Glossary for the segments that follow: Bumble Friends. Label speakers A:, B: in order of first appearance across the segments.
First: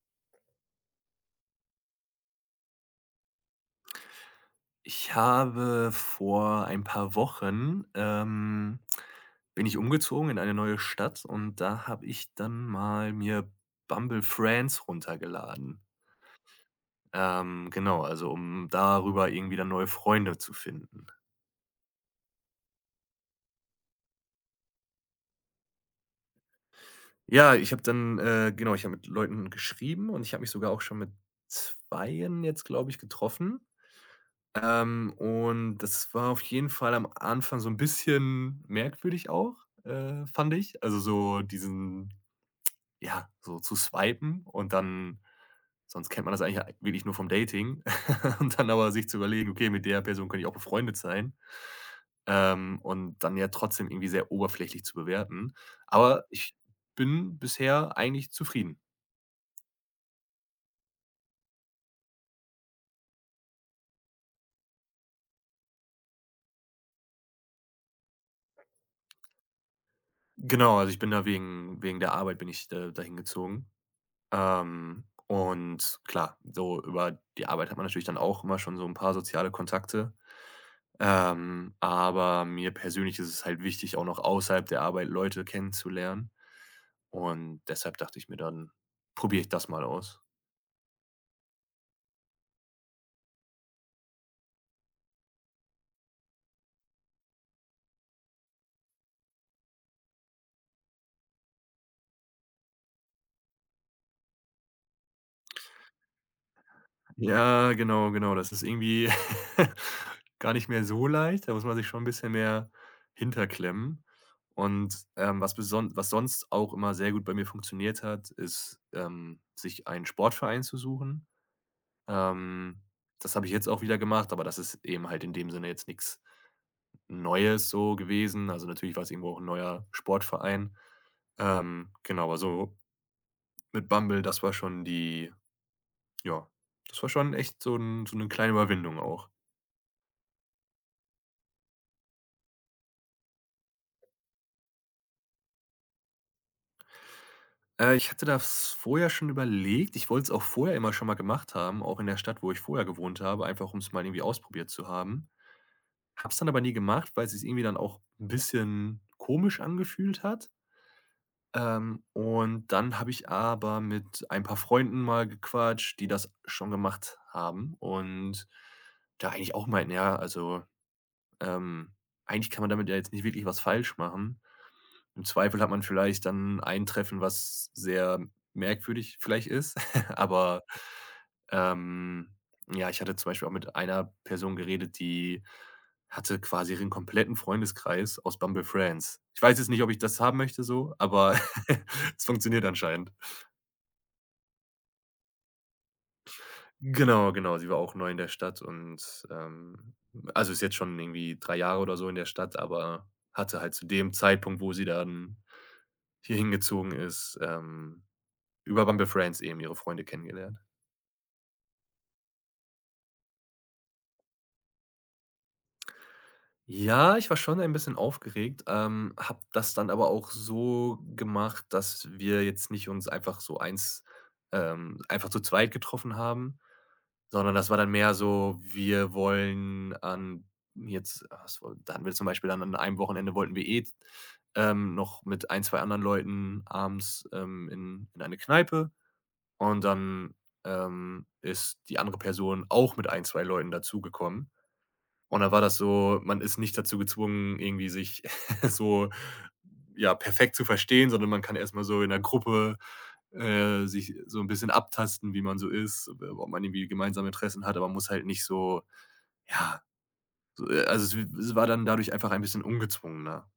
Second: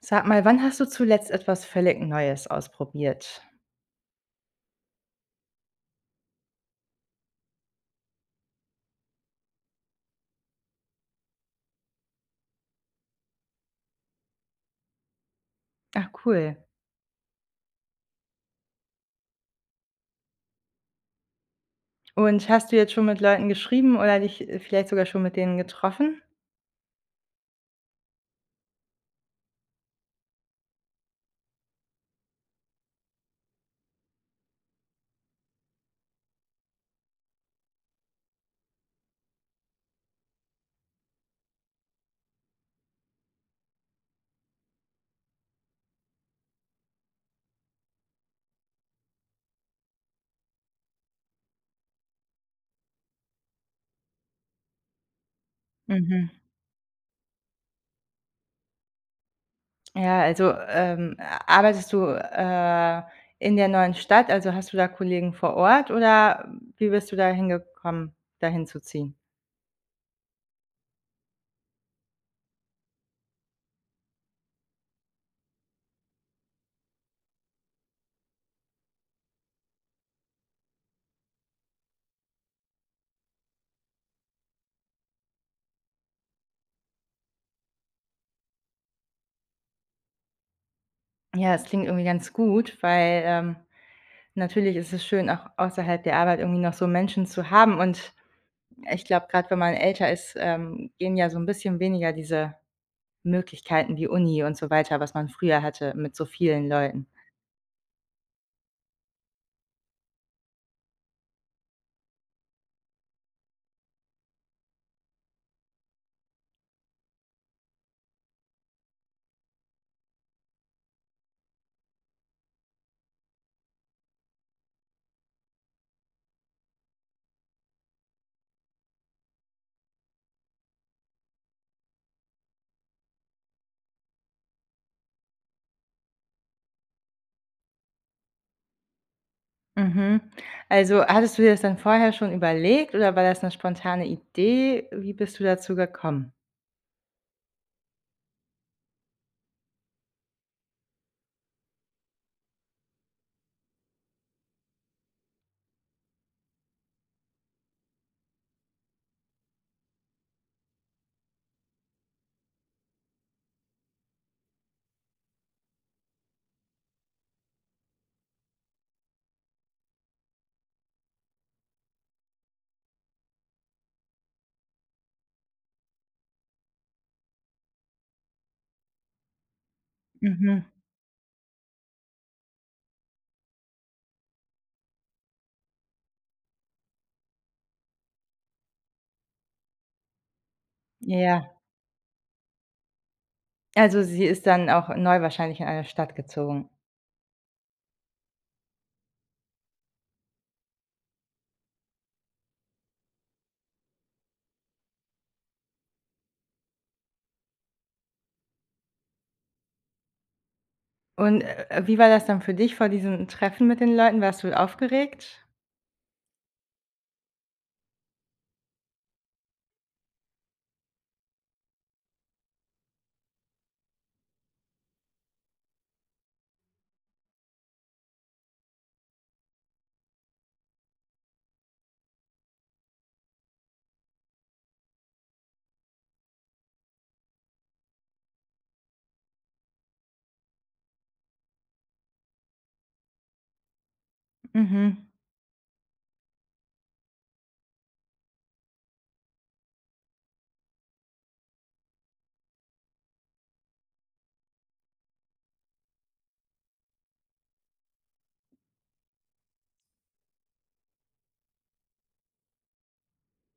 A: Sag mal, wann hast du zuletzt etwas völlig Neues ausprobiert?
B: Ich habe vor ein paar Wochen, bin ich umgezogen in eine neue Stadt und da habe ich dann mal mir Bumble Friends runtergeladen.
A: Ach cool.
B: Genau, also um darüber irgendwie dann neue Freunde zu finden.
A: Und hast du jetzt schon mit Leuten geschrieben oder dich vielleicht sogar schon mit denen getroffen?
B: Ja, ich habe dann, genau, ich habe mit Leuten geschrieben und ich habe mich sogar auch schon mit zweien jetzt, glaube ich, getroffen. Und das war auf jeden Fall am Anfang so ein bisschen merkwürdig auch, fand ich. Also so diesen Ja, so zu swipen, und dann sonst kennt man das eigentlich wirklich nur vom Dating, und dann aber sich zu überlegen: „Okay, mit der Person könnte ich auch befreundet sein.“ Und dann ja trotzdem irgendwie sehr oberflächlich zu bewerten. Aber
A: Mhm.
B: ich bin bisher eigentlich zufrieden.
A: Ja, also, arbeitest du, in der neuen Stadt? Also, hast du da Kollegen vor Ort oder wie bist du da hingekommen, dahin zu ziehen?
B: Genau, also ich bin da wegen der Arbeit bin ich da dahin gezogen. Und klar, so über die Arbeit hat man natürlich dann auch immer schon so ein paar soziale Kontakte. Aber mir persönlich ist es halt wichtig, auch noch außerhalb der Arbeit Leute kennenzulernen. Und deshalb dachte ich mir dann, probiere ich das mal aus.
A: Ja, es klingt irgendwie ganz gut, weil natürlich ist es schön, auch außerhalb der Arbeit irgendwie noch so Menschen zu haben und ich glaube, gerade wenn man älter ist, gehen ja so ein bisschen weniger diese Möglichkeiten wie Uni und so weiter, was man früher hatte mit so vielen Leuten.
B: Ja, genau, genau. Das ist irgendwie gar nicht mehr so leicht. Da muss man sich schon ein bisschen mehr hinterklemmen. Und was, beson was sonst auch immer sehr gut bei mir funktioniert hat, ist, sich einen Sportverein zu suchen. Ähm, das habe ich jetzt auch wieder gemacht, aber das ist eben halt in dem Sinne jetzt nichts Neues so gewesen. Also, natürlich war es irgendwo auch ein neuer Sportverein. Genau, aber so mit Bumble, das war schon die ja, das war schon echt so 'n so 'ne kleine Überwindung auch.
A: Mhm. Also, hattest du dir das dann vorher schon überlegt oder war das 'ne spontane Idee? Wie bist du dazu gekommen?
B: Ich hatte das vorher schon überlegt. Ich wollte es auch vorher immer schon mal gemacht haben, auch in der Stadt, wo ich vorher gewohnt habe, einfach um es mal irgendwie ausprobiert zu haben. Habe es dann aber nie gemacht, weil es sich irgendwie dann auch 'n bisschen komisch angefühlt hat. Und dann habe ich aber mit ein paar Freunden mal gequatscht, die das schon gemacht haben, und da eigentlich auch meinten: „Ja, also, ähm, eigentlich kann man damit ja jetzt nicht wirklich was falsch machen.“ Im Zweifel hat man vielleicht dann ein Treffen, was sehr merkwürdig vielleicht ist,
A: Mhm.
B: aber, ähm, ja, ich hatte zum Beispiel auch mit einer Person geredet, die hatte quasi ihren kompletten Freundeskreis aus Bumble Friends. Ich weiß jetzt nicht, ob ich das haben möchte so, aber
A: Ja.
B: es funktioniert anscheinend.
A: Also, sie ist dann auch neu wahrscheinlich in eine Stadt gezogen.
B: Genau, genau, sie war auch neu in der Stadt und, also, ist jetzt schon irgendwie 3 Jahre oder so in der Stadt, aber hatte halt zu dem Zeitpunkt, wo sie dann hier hingezogen ist, über Bumble Friends eben ihre Freunde kennengelernt.
A: Und, wie war das dann für dich vor diesem Treffen mit den Leuten? Warst du aufgeregt?
B: Ja, ich war schon ein bisschen aufgeregt, habe das dann aber auch so gemacht, dass wir jetzt nicht uns einfach so eins einfach zu zweit getroffen haben, sondern das war dann mehr so, wir wollen an jetzt ah, was woll da hatten wir zum Beispiel dann an einem Wochenende wollten wir eh, noch mit ein, 2 anderen Leuten abends, in eine Kneipe, und dann, ist die andere Person auch mit ein, 2 Leuten dazugekommen.
A: Mhm.
B: Und da war das so, man ist nicht dazu gezwungen, irgendwie sich so, ja, perfekt zu verstehen, sondern man kann erstmal so in der Gruppe, sich so ein bisschen abtasten, wie man so ist, ob man irgendwie gemeinsame Interessen hat, aber man muss halt nicht so ja, so, also, es war dann dadurch einfach ein bisschen ungezwungener.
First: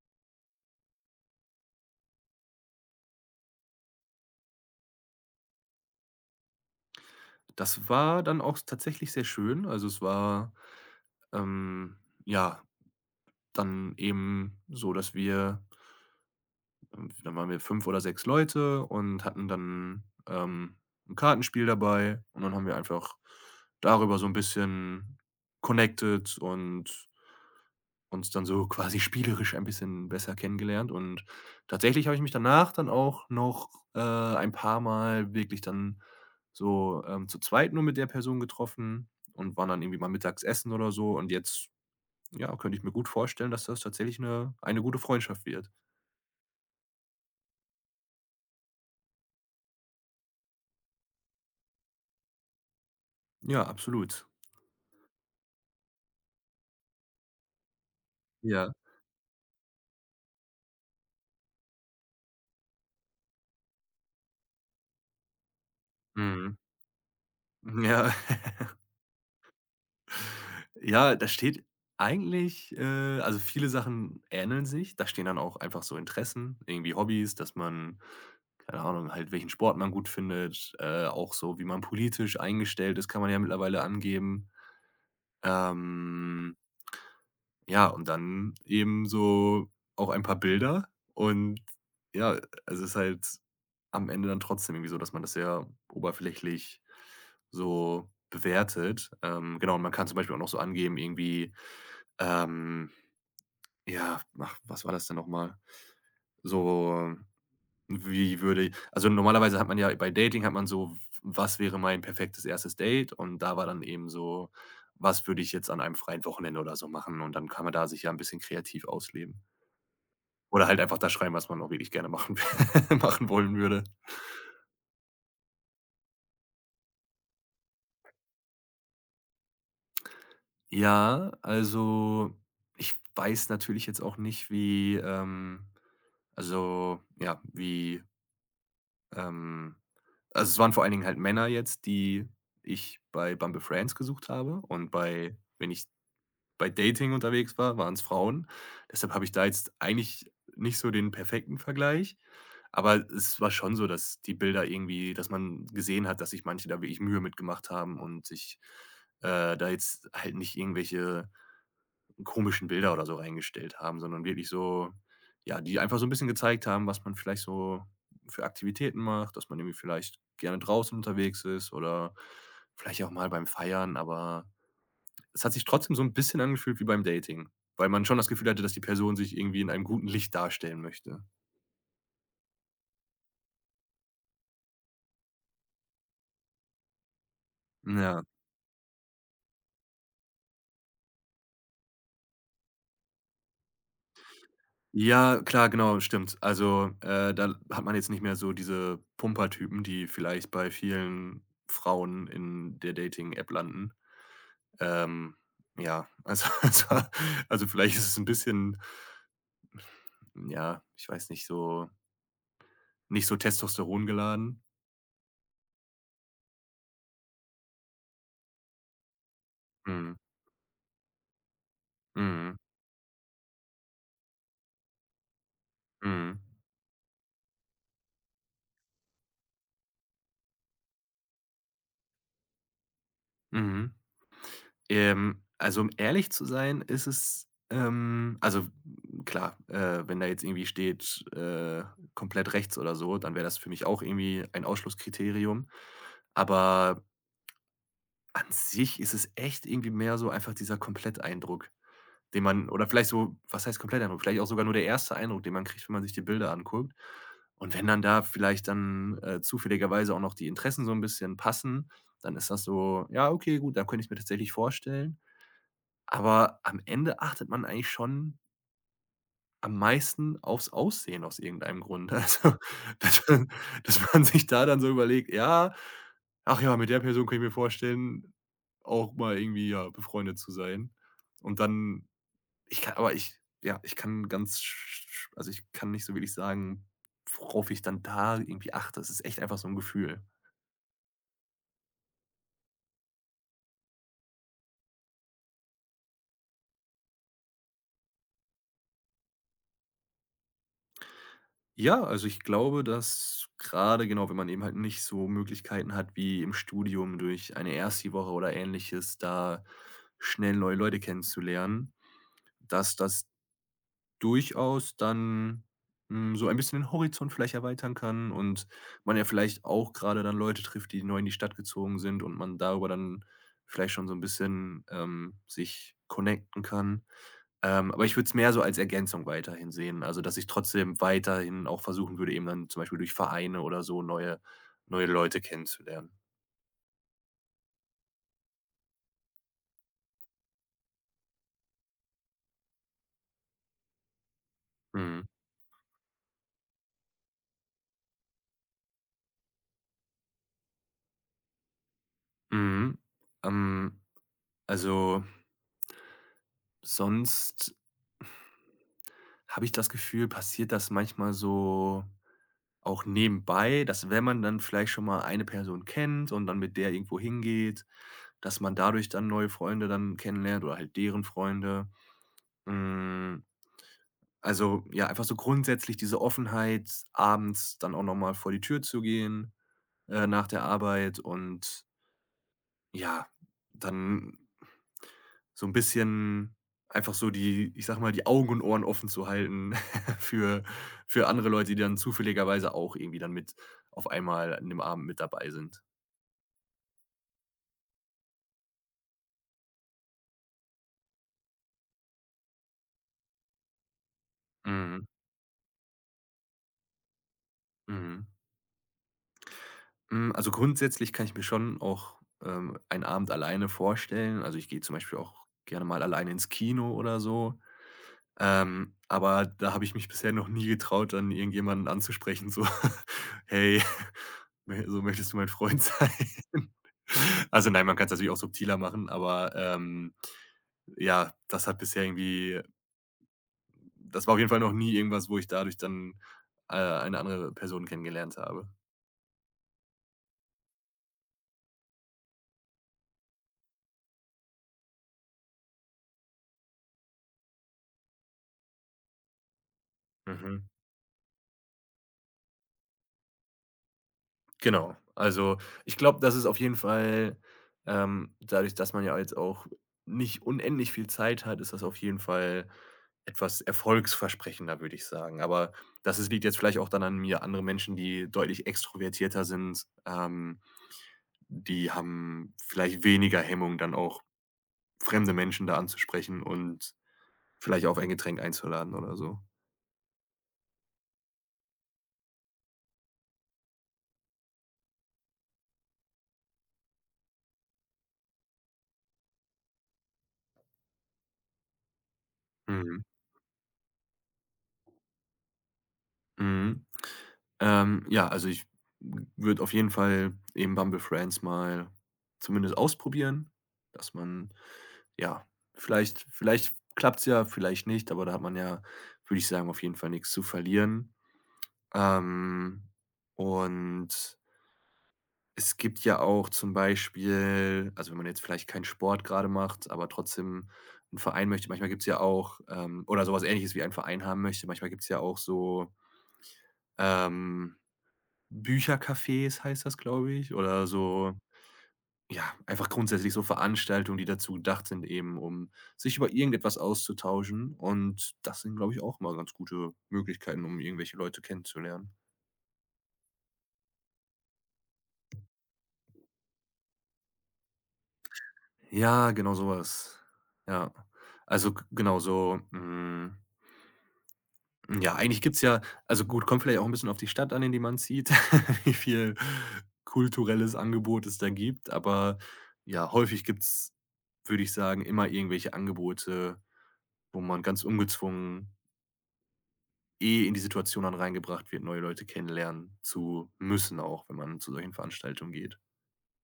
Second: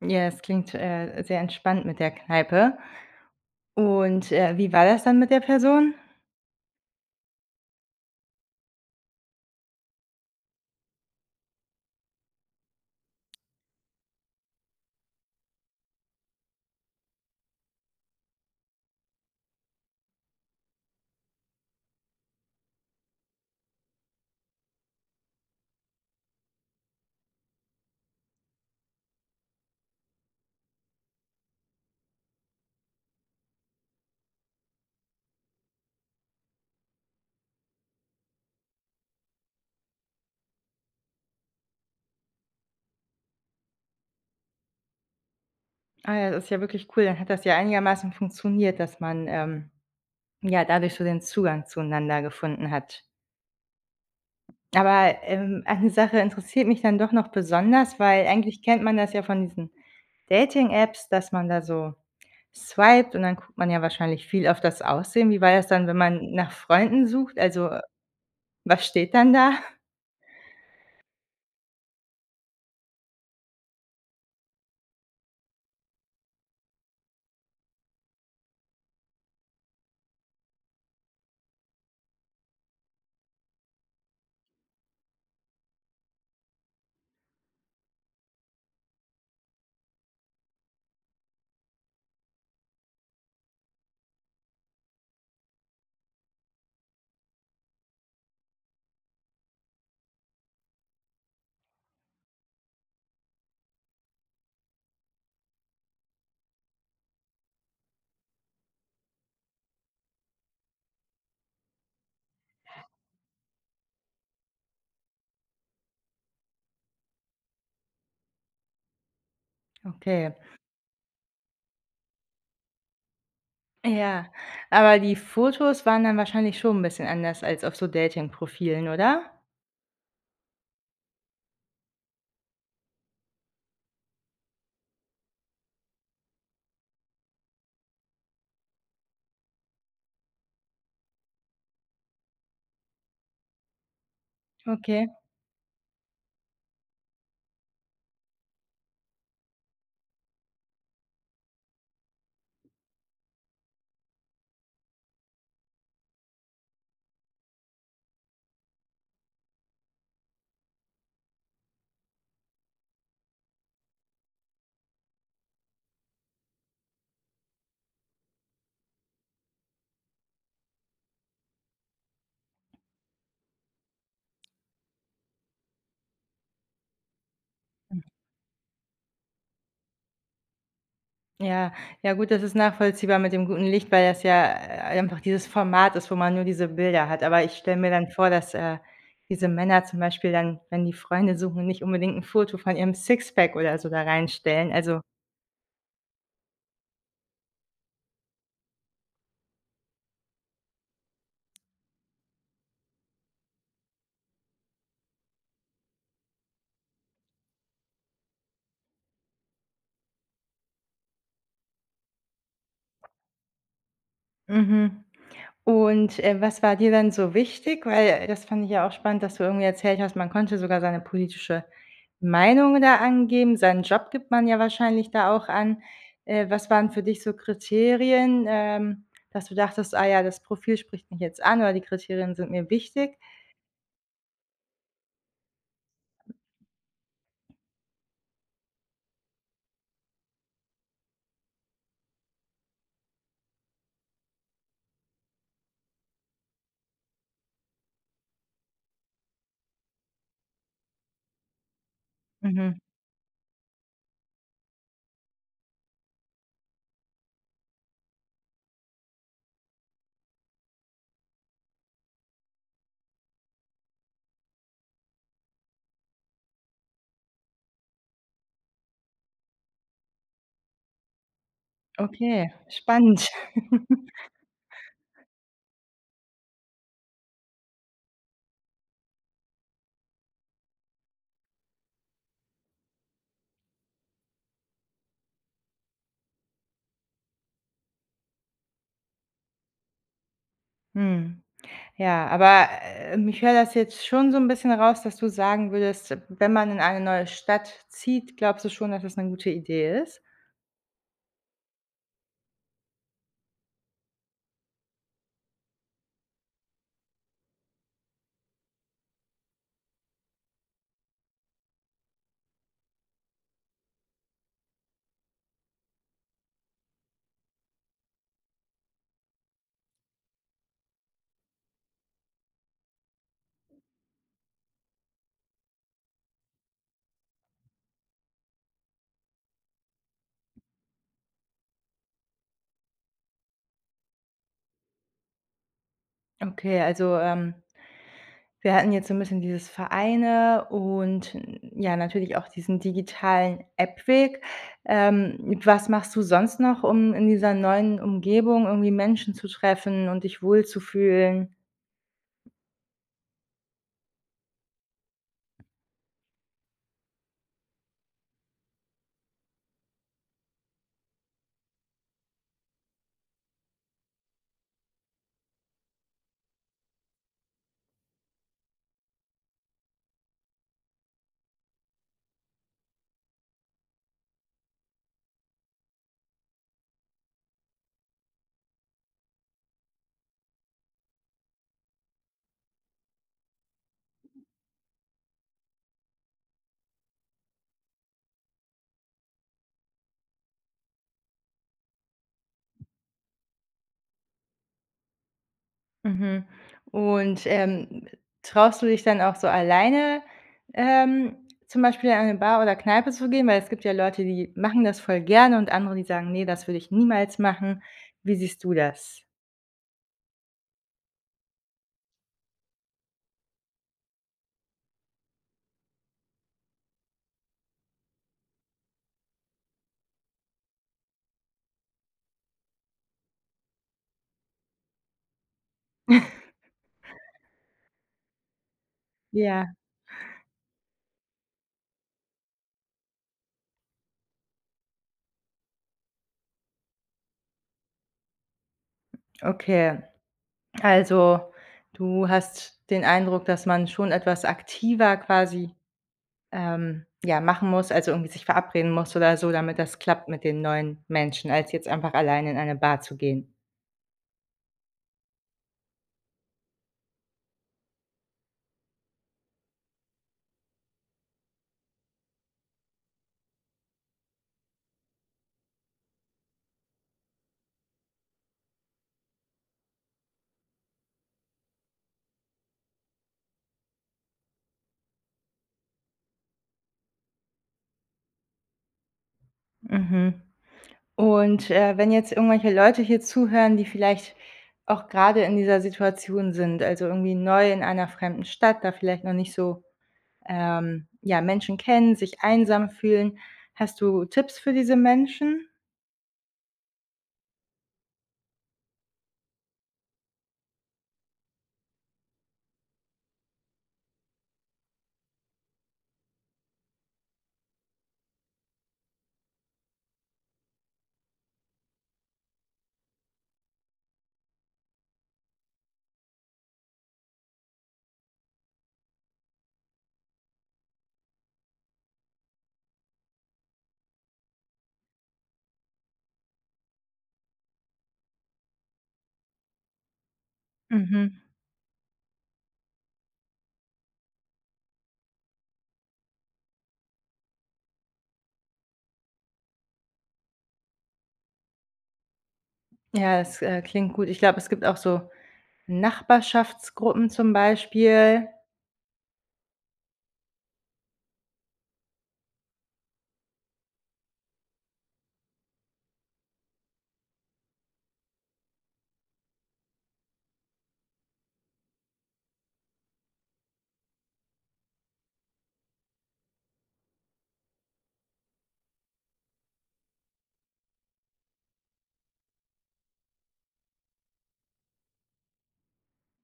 A: Ja, es klingt, sehr entspannt mit der Kneipe. Und, wie war das dann mit der Person?
B: Das war dann auch tatsächlich sehr schön. Also, es war, ähm, ja, dann eben so, dass wir dann waren wir 5 oder 6 Leute und hatten dann, 'n Kartenspiel dabei, und dann haben wir einfach darüber so ein bisschen connected und uns dann so quasi spielerisch ein bisschen besser kennengelernt. Und tatsächlich habe ich mich danach dann auch noch, ein paar mal wirklich dann so, zu zweit nur mit der Person getroffen und waren dann irgendwie mal mittags essen oder so. Und jetzt, ja, könnte ich mir gut vorstellen, dass das tatsächlich eine gute Freundschaft wird.
A: Ah ja, das ist ja wirklich cool. Dann hat das ja einigermaßen funktioniert, dass man, ja, dadurch so den Zugang zueinander gefunden hat.
B: Ja, absolut.
A: Aber, eine Sache interessiert mich dann doch noch besonders, weil eigentlich
B: Ja.
A: kennt man das ja von diesen Dating-Apps, dass man da so swiped und dann guckt man ja wahrscheinlich viel auf das Aussehen. Wie war das dann, wenn man nach
B: Mhm.
A: Freunden sucht? Also,
B: Ja,
A: was steht dann da?
B: ja, da steht eigentlich, also, viele Sachen ähneln sich. Da stehen dann auch einfach so Interessen, irgendwie Hobbys, dass man keine Ahnung, halt welchen Sport man gut findet, auch so, wie man politisch eingestellt ist, kann man ja mittlerweile angeben. Ähm Ja, und dann eben so auch ein paar Bilder und ja, es ist halt am Ende dann trotzdem irgendwie so, dass man das sehr oberflächlich so bewertet. Genau, und man kann zum Beispiel auch noch so angeben, irgendwie, ähm, ja, ach, was war das denn noch mal? So wie würde Also, normalerweise hat man ja bei Dating hat man so: „Was wäre mein perfektes erstes Date?“ Und da war dann eben so: „Was würde ich jetzt an einem freien Wochenende oder so machen?“ Und dann kann man da sich ja 'n bisschen kreativ ausleben.
A: Okay.
B: Oder halt einfach das schreiben, was man auch wirklich gerne machen w machen wollen würde.
A: Ja, aber die Fotos waren dann wahrscheinlich schon ein bisschen anders als auf so Dating-Profilen, oder?
B: Ja, also, ich weiß natürlich jetzt auch nicht, wie, also, ja, wie, ähm also, es waren vor allen Dingen halt Männer jetzt, die ich bei Bumble Friends gesucht habe, und
A: Okay.
B: bei wenn ich bei Dating unterwegs war, waren es Frauen. Deshalb habe ich da jetzt eigentlich nicht so den perfekten Vergleich, aber es war schon so, dass die Bilder irgendwie, dass man gesehen hat, dass sich manche da wirklich Mühe mitgemacht haben und sich, da jetzt halt nicht irgendwelche komischen Bilder oder so reingestellt haben, sondern wirklich so ja, die einfach so ein bisschen gezeigt haben, was man vielleicht so für Aktivitäten macht, dass man irgendwie vielleicht gerne draußen unterwegs ist oder vielleicht auch mal beim Feiern, aber es hat sich trotzdem so ein bisschen angefühlt wie beim Dating, weil man schon das Gefühl hatte, dass die Person sich irgendwie in einem guten Licht darstellen möchte.
A: Ja, ja gut, das ist nachvollziehbar mit dem guten Licht, weil das ja, einfach dieses Format ist, wo man nur diese Bilder hat. Aber ich stelle mir dann
B: Ja.
A: vor, dass diese Männer zum Beispiel dann, wenn die Freunde suchen, nicht unbedingt ein Foto von ihrem Sixpack oder so da reinstellen. Also
B: Ja, klar, genau, stimmt. Also, da hat man jetzt nicht mehr so diese Pumper-Typen, die vielleicht bei vielen Frauen in der Dating-App landen. Ähm, ja, also also vielleicht ist es ein bisschen, ja, ich weiß nicht, so nicht so testosterongeladen.
A: mhm. Und, was war dir dann so wichtig? Weil, das fand ich ja auch spannend, dass du irgendwie erzählt
B: Mhm.
A: hast, man konnte sogar seine politische
B: Mhm.
A: Meinung da angeben. Seinen Job gibt man ja wahrscheinlich da auch an.
B: Mhm.
A: Was waren für dich so Kriterien, dass du dachtest: „Ah ja, das Profil spricht mich jetzt an“ oder die Kriterien sind mir wichtig?
B: Mhm. Also, um ehrlich zu sein, ist es also klar, wenn da jetzt irgendwie steht, komplett rechts oder so, dann wäre das für mich auch irgendwie ein Ausschlusskriterium. Aber an sich ist es echt irgendwie mehr so einfach dieser Kompletteindruck, den man,
A: Mhm,
B: oder vielleicht so, was heißt Kompletteindruck? Vielleicht auch sogar nur der erste Eindruck, den man kriegt, wenn man sich die Bilder anguckt. Und wenn dann da vielleicht dann, zufälligerweise auch noch die Interessen so ein bisschen passen, dann ist das so: „Ja, okay, gut, da könnte ich's mir tatsächlich vorstellen.“ Aber am Ende achtet man eigentlich schon am meisten aufs Aussehen aus irgendeinem Grund.
A: okay,
B: Also, dass
A: spannend.
B: man dass man sich da dann so überlegt: „Ja, ach ja, mit der Person kann ich mir vorstellen, auch mal irgendwie, ja, befreundet zu sein.“ Und dann ich kann aber ich ja, ich kann ganz sch also, ich kann nicht so wirklich sagen, worauf ich dann da irgendwie achte. Es ist echt einfach so ein Gefühl.
A: Mhm. Ja, aber, ich höre das jetzt schon so ein bisschen raus, dass du sagen würdest, wenn man in eine neue Stadt zieht, glaubst du schon, dass das eine gute Idee ist?
B: Ja, also ich glaube, dass gerade genau, wenn man eben halt nicht so Möglichkeiten hat wie im Studium durch eine Erstliwoche oder Ähnliches, da schnell neue Leute kennenzulernen, dass das durchaus dann, hm, so ein bisschen den Horizont vielleicht erweitern kann, und man ja vielleicht auch gerade dann Leute trifft, die neu in die Stadt gezogen sind, und man darüber dann vielleicht schon so ein bisschen, sich connecten kann. Aber ich würde es mehr so als Ergänzung weiterhin sehen. Also, dass ich trotzdem weiterhin auch versuchen würde, eben dann zum Beispiel durch Vereine oder so neue Leute kennenzulernen.
A: Okay, also, wir hatten jetzt so ein bisschen dieses Vereine und, ja, natürlich auch diesen digitalen App-Weg.
B: Mhm.
A: Ähm, was machst du sonst noch, um in dieser neuen Umgebung irgendwie Menschen zu treffen und dich wohlzufühlen?
B: Mhm. Ähm, also, sonst habe ich das Gefühl, passiert das manchmal so auch nebenbei, dass wenn man dann vielleicht schon mal eine Person kennt und dann mit der irgendwo hingeht, dass man dadurch dann neue Freunde dann kennenlernt oder halt deren Freunde. Hm. Also, ja, einfach so grundsätzlich diese Offenheit, abends dann auch noch mal vor die Tür zu gehen, nach der Arbeit, und ja, dann so ein bisschen einfach so die, ich sage mal, die Augen und Ohren offen zu halten für für andere Leute, die dann zufälligerweise auch irgendwie dann mit auf einmal an dem Abend mit dabei sind.
A: Mhm. Und, traust du dich dann auch so alleine, ähm, zum Beispiel an eine Bar oder Kneipe zu gehen? Weil es gibt ja Leute, die machen das
B: Mhm,
A: voll gerne und andere, die sagen: nee, das würde ich niemals machen.“
B: mhm.
A: Wie siehst du das?
B: Hm, also, grundsätzlich kann ich mir schon auch, einen Abend alleine vorstellen. Also, ich gehe zum Beispiel auch gerne mal alleine ins Kino oder so. Aber da habe ich mich bisher noch nie getraut, dann irgendjemanden anzusprechen, so: „Hey, mö so möchtest du mein Freund sein?“ Also, nein, man kann es natürlich auch subtiler machen, aber,
A: Ja,
B: ja, das hat bisher irgendwie, das war auf jeden Fall noch nie irgendwas, wo ich dadurch dann, eine andere Person kennengelernt habe.
A: okay. Also, du hast den Eindruck, dass man schon etwas aktiver quasi, ja, machen muss, also irgendwie sich verabreden muss oder so, damit das klappt mit den
B: Mhm.
A: neuen Menschen, als jetzt einfach alleine in eine Bar zu gehen?
B: Genau. Also, ich glaube, das ist auf jeden Fall, dadurch, dass man ja jetzt auch nicht unendlich viel Zeit hat, ist das auf jeden Fall etwas erfolgsversprechender, würde ich sagen. Aber das ist, liegt jetzt vielleicht auch dann an mir. Andere Menschen, die deutlich extrovertierter sind, die haben vielleicht weniger Hemmung, dann auch fremde Menschen da anzusprechen und vielleicht auf ein Getränk einzuladen oder so.
A: Mhm. Und, wenn jetzt irgendwelche Leute hier zuhören, die vielleicht auch gerade in dieser Situation sind, also irgendwie neu in einer fremden Stadt, da vielleicht noch nicht so ja, Menschen kennen, sich einsam
B: Mhm.
A: fühlen. Hast du Tipps für diese Menschen?
B: Mhm. Ja, also ich würde auf jeden Fall eben Bumble Friends mal zumindest ausprobieren, dass man ja, vielleicht klappt's ja, vielleicht nicht, aber da hat man ja, würde ich sagen, auf jeden Fall nichts zu verlieren. Ähm, und es gibt ja auch zum Beispiel, also wenn man jetzt vielleicht keinen Sport gerade macht, aber trotzdem einen Verein möchte, manchmal gibt's ja auch, oder so was Ähnliches wie einen Verein haben möchte, manchmal gibt's ja auch so, ähm Büchercafés heißt das, glaube ich, oder so,
A: Mhm.
B: ja, einfach grundsätzlich so Veranstaltungen, die dazu gedacht sind, eben um sich über irgendetwas auszutauschen, und das sind, glaube ich, auch immer ganz gute Möglichkeiten, um irgendwelche Leute kennenzulernen.
A: Ja, das, klingt gut. Ich glaube, es gibt auch so Nachbarschaftsgruppen zum Beispiel.
B: Ja, genau so was. Ja. Also, g genau so, hm, ja, eigentlich gibt's ja, also gut, kommt vielleicht auch ein bisschen auf die Stadt an, in die man zieht, wie viel kulturelles Angebot es da gibt, aber ja, häufig gibt's, würde ich sagen, immer irgendwelche Angebote, wo man ganz ungezwungen eh in die Situation dann reingebracht wird, neue Leute kennenlernen zu müssen, auch wenn man zu solchen Veranstaltungen geht.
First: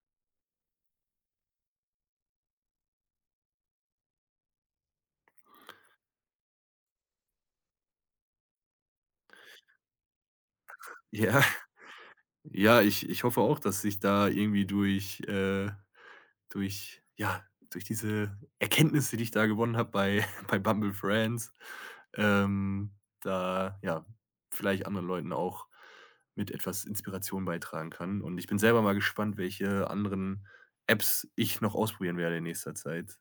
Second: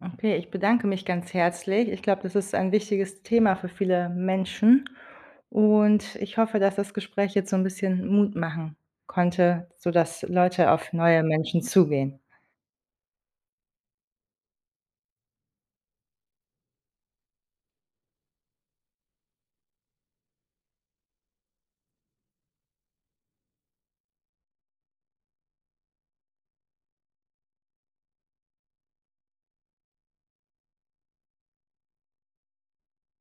A: Okay, ich bedanke mich ganz herzlich. Ich glaube, das ist ein wichtiges Thema für viele Menschen. Und ich hoffe, dass das Gespräch jetzt so ein bisschen Mut machen konnte, sodass Leute auf neue
B: Ja,
A: Menschen zugehen.
B: ja, ich hoffe auch, dass ich da irgendwie durch durch ja, durch diese Erkenntnisse, die ich da gewonnen habe bei bei Bumble Friends, ähm, da, ja, vielleicht anderen Leuten auch mit etwas Inspiration beitragen kann. Und ich bin selber mal gespannt, welche anderen Apps ich noch ausprobieren werde in nächster Zeit.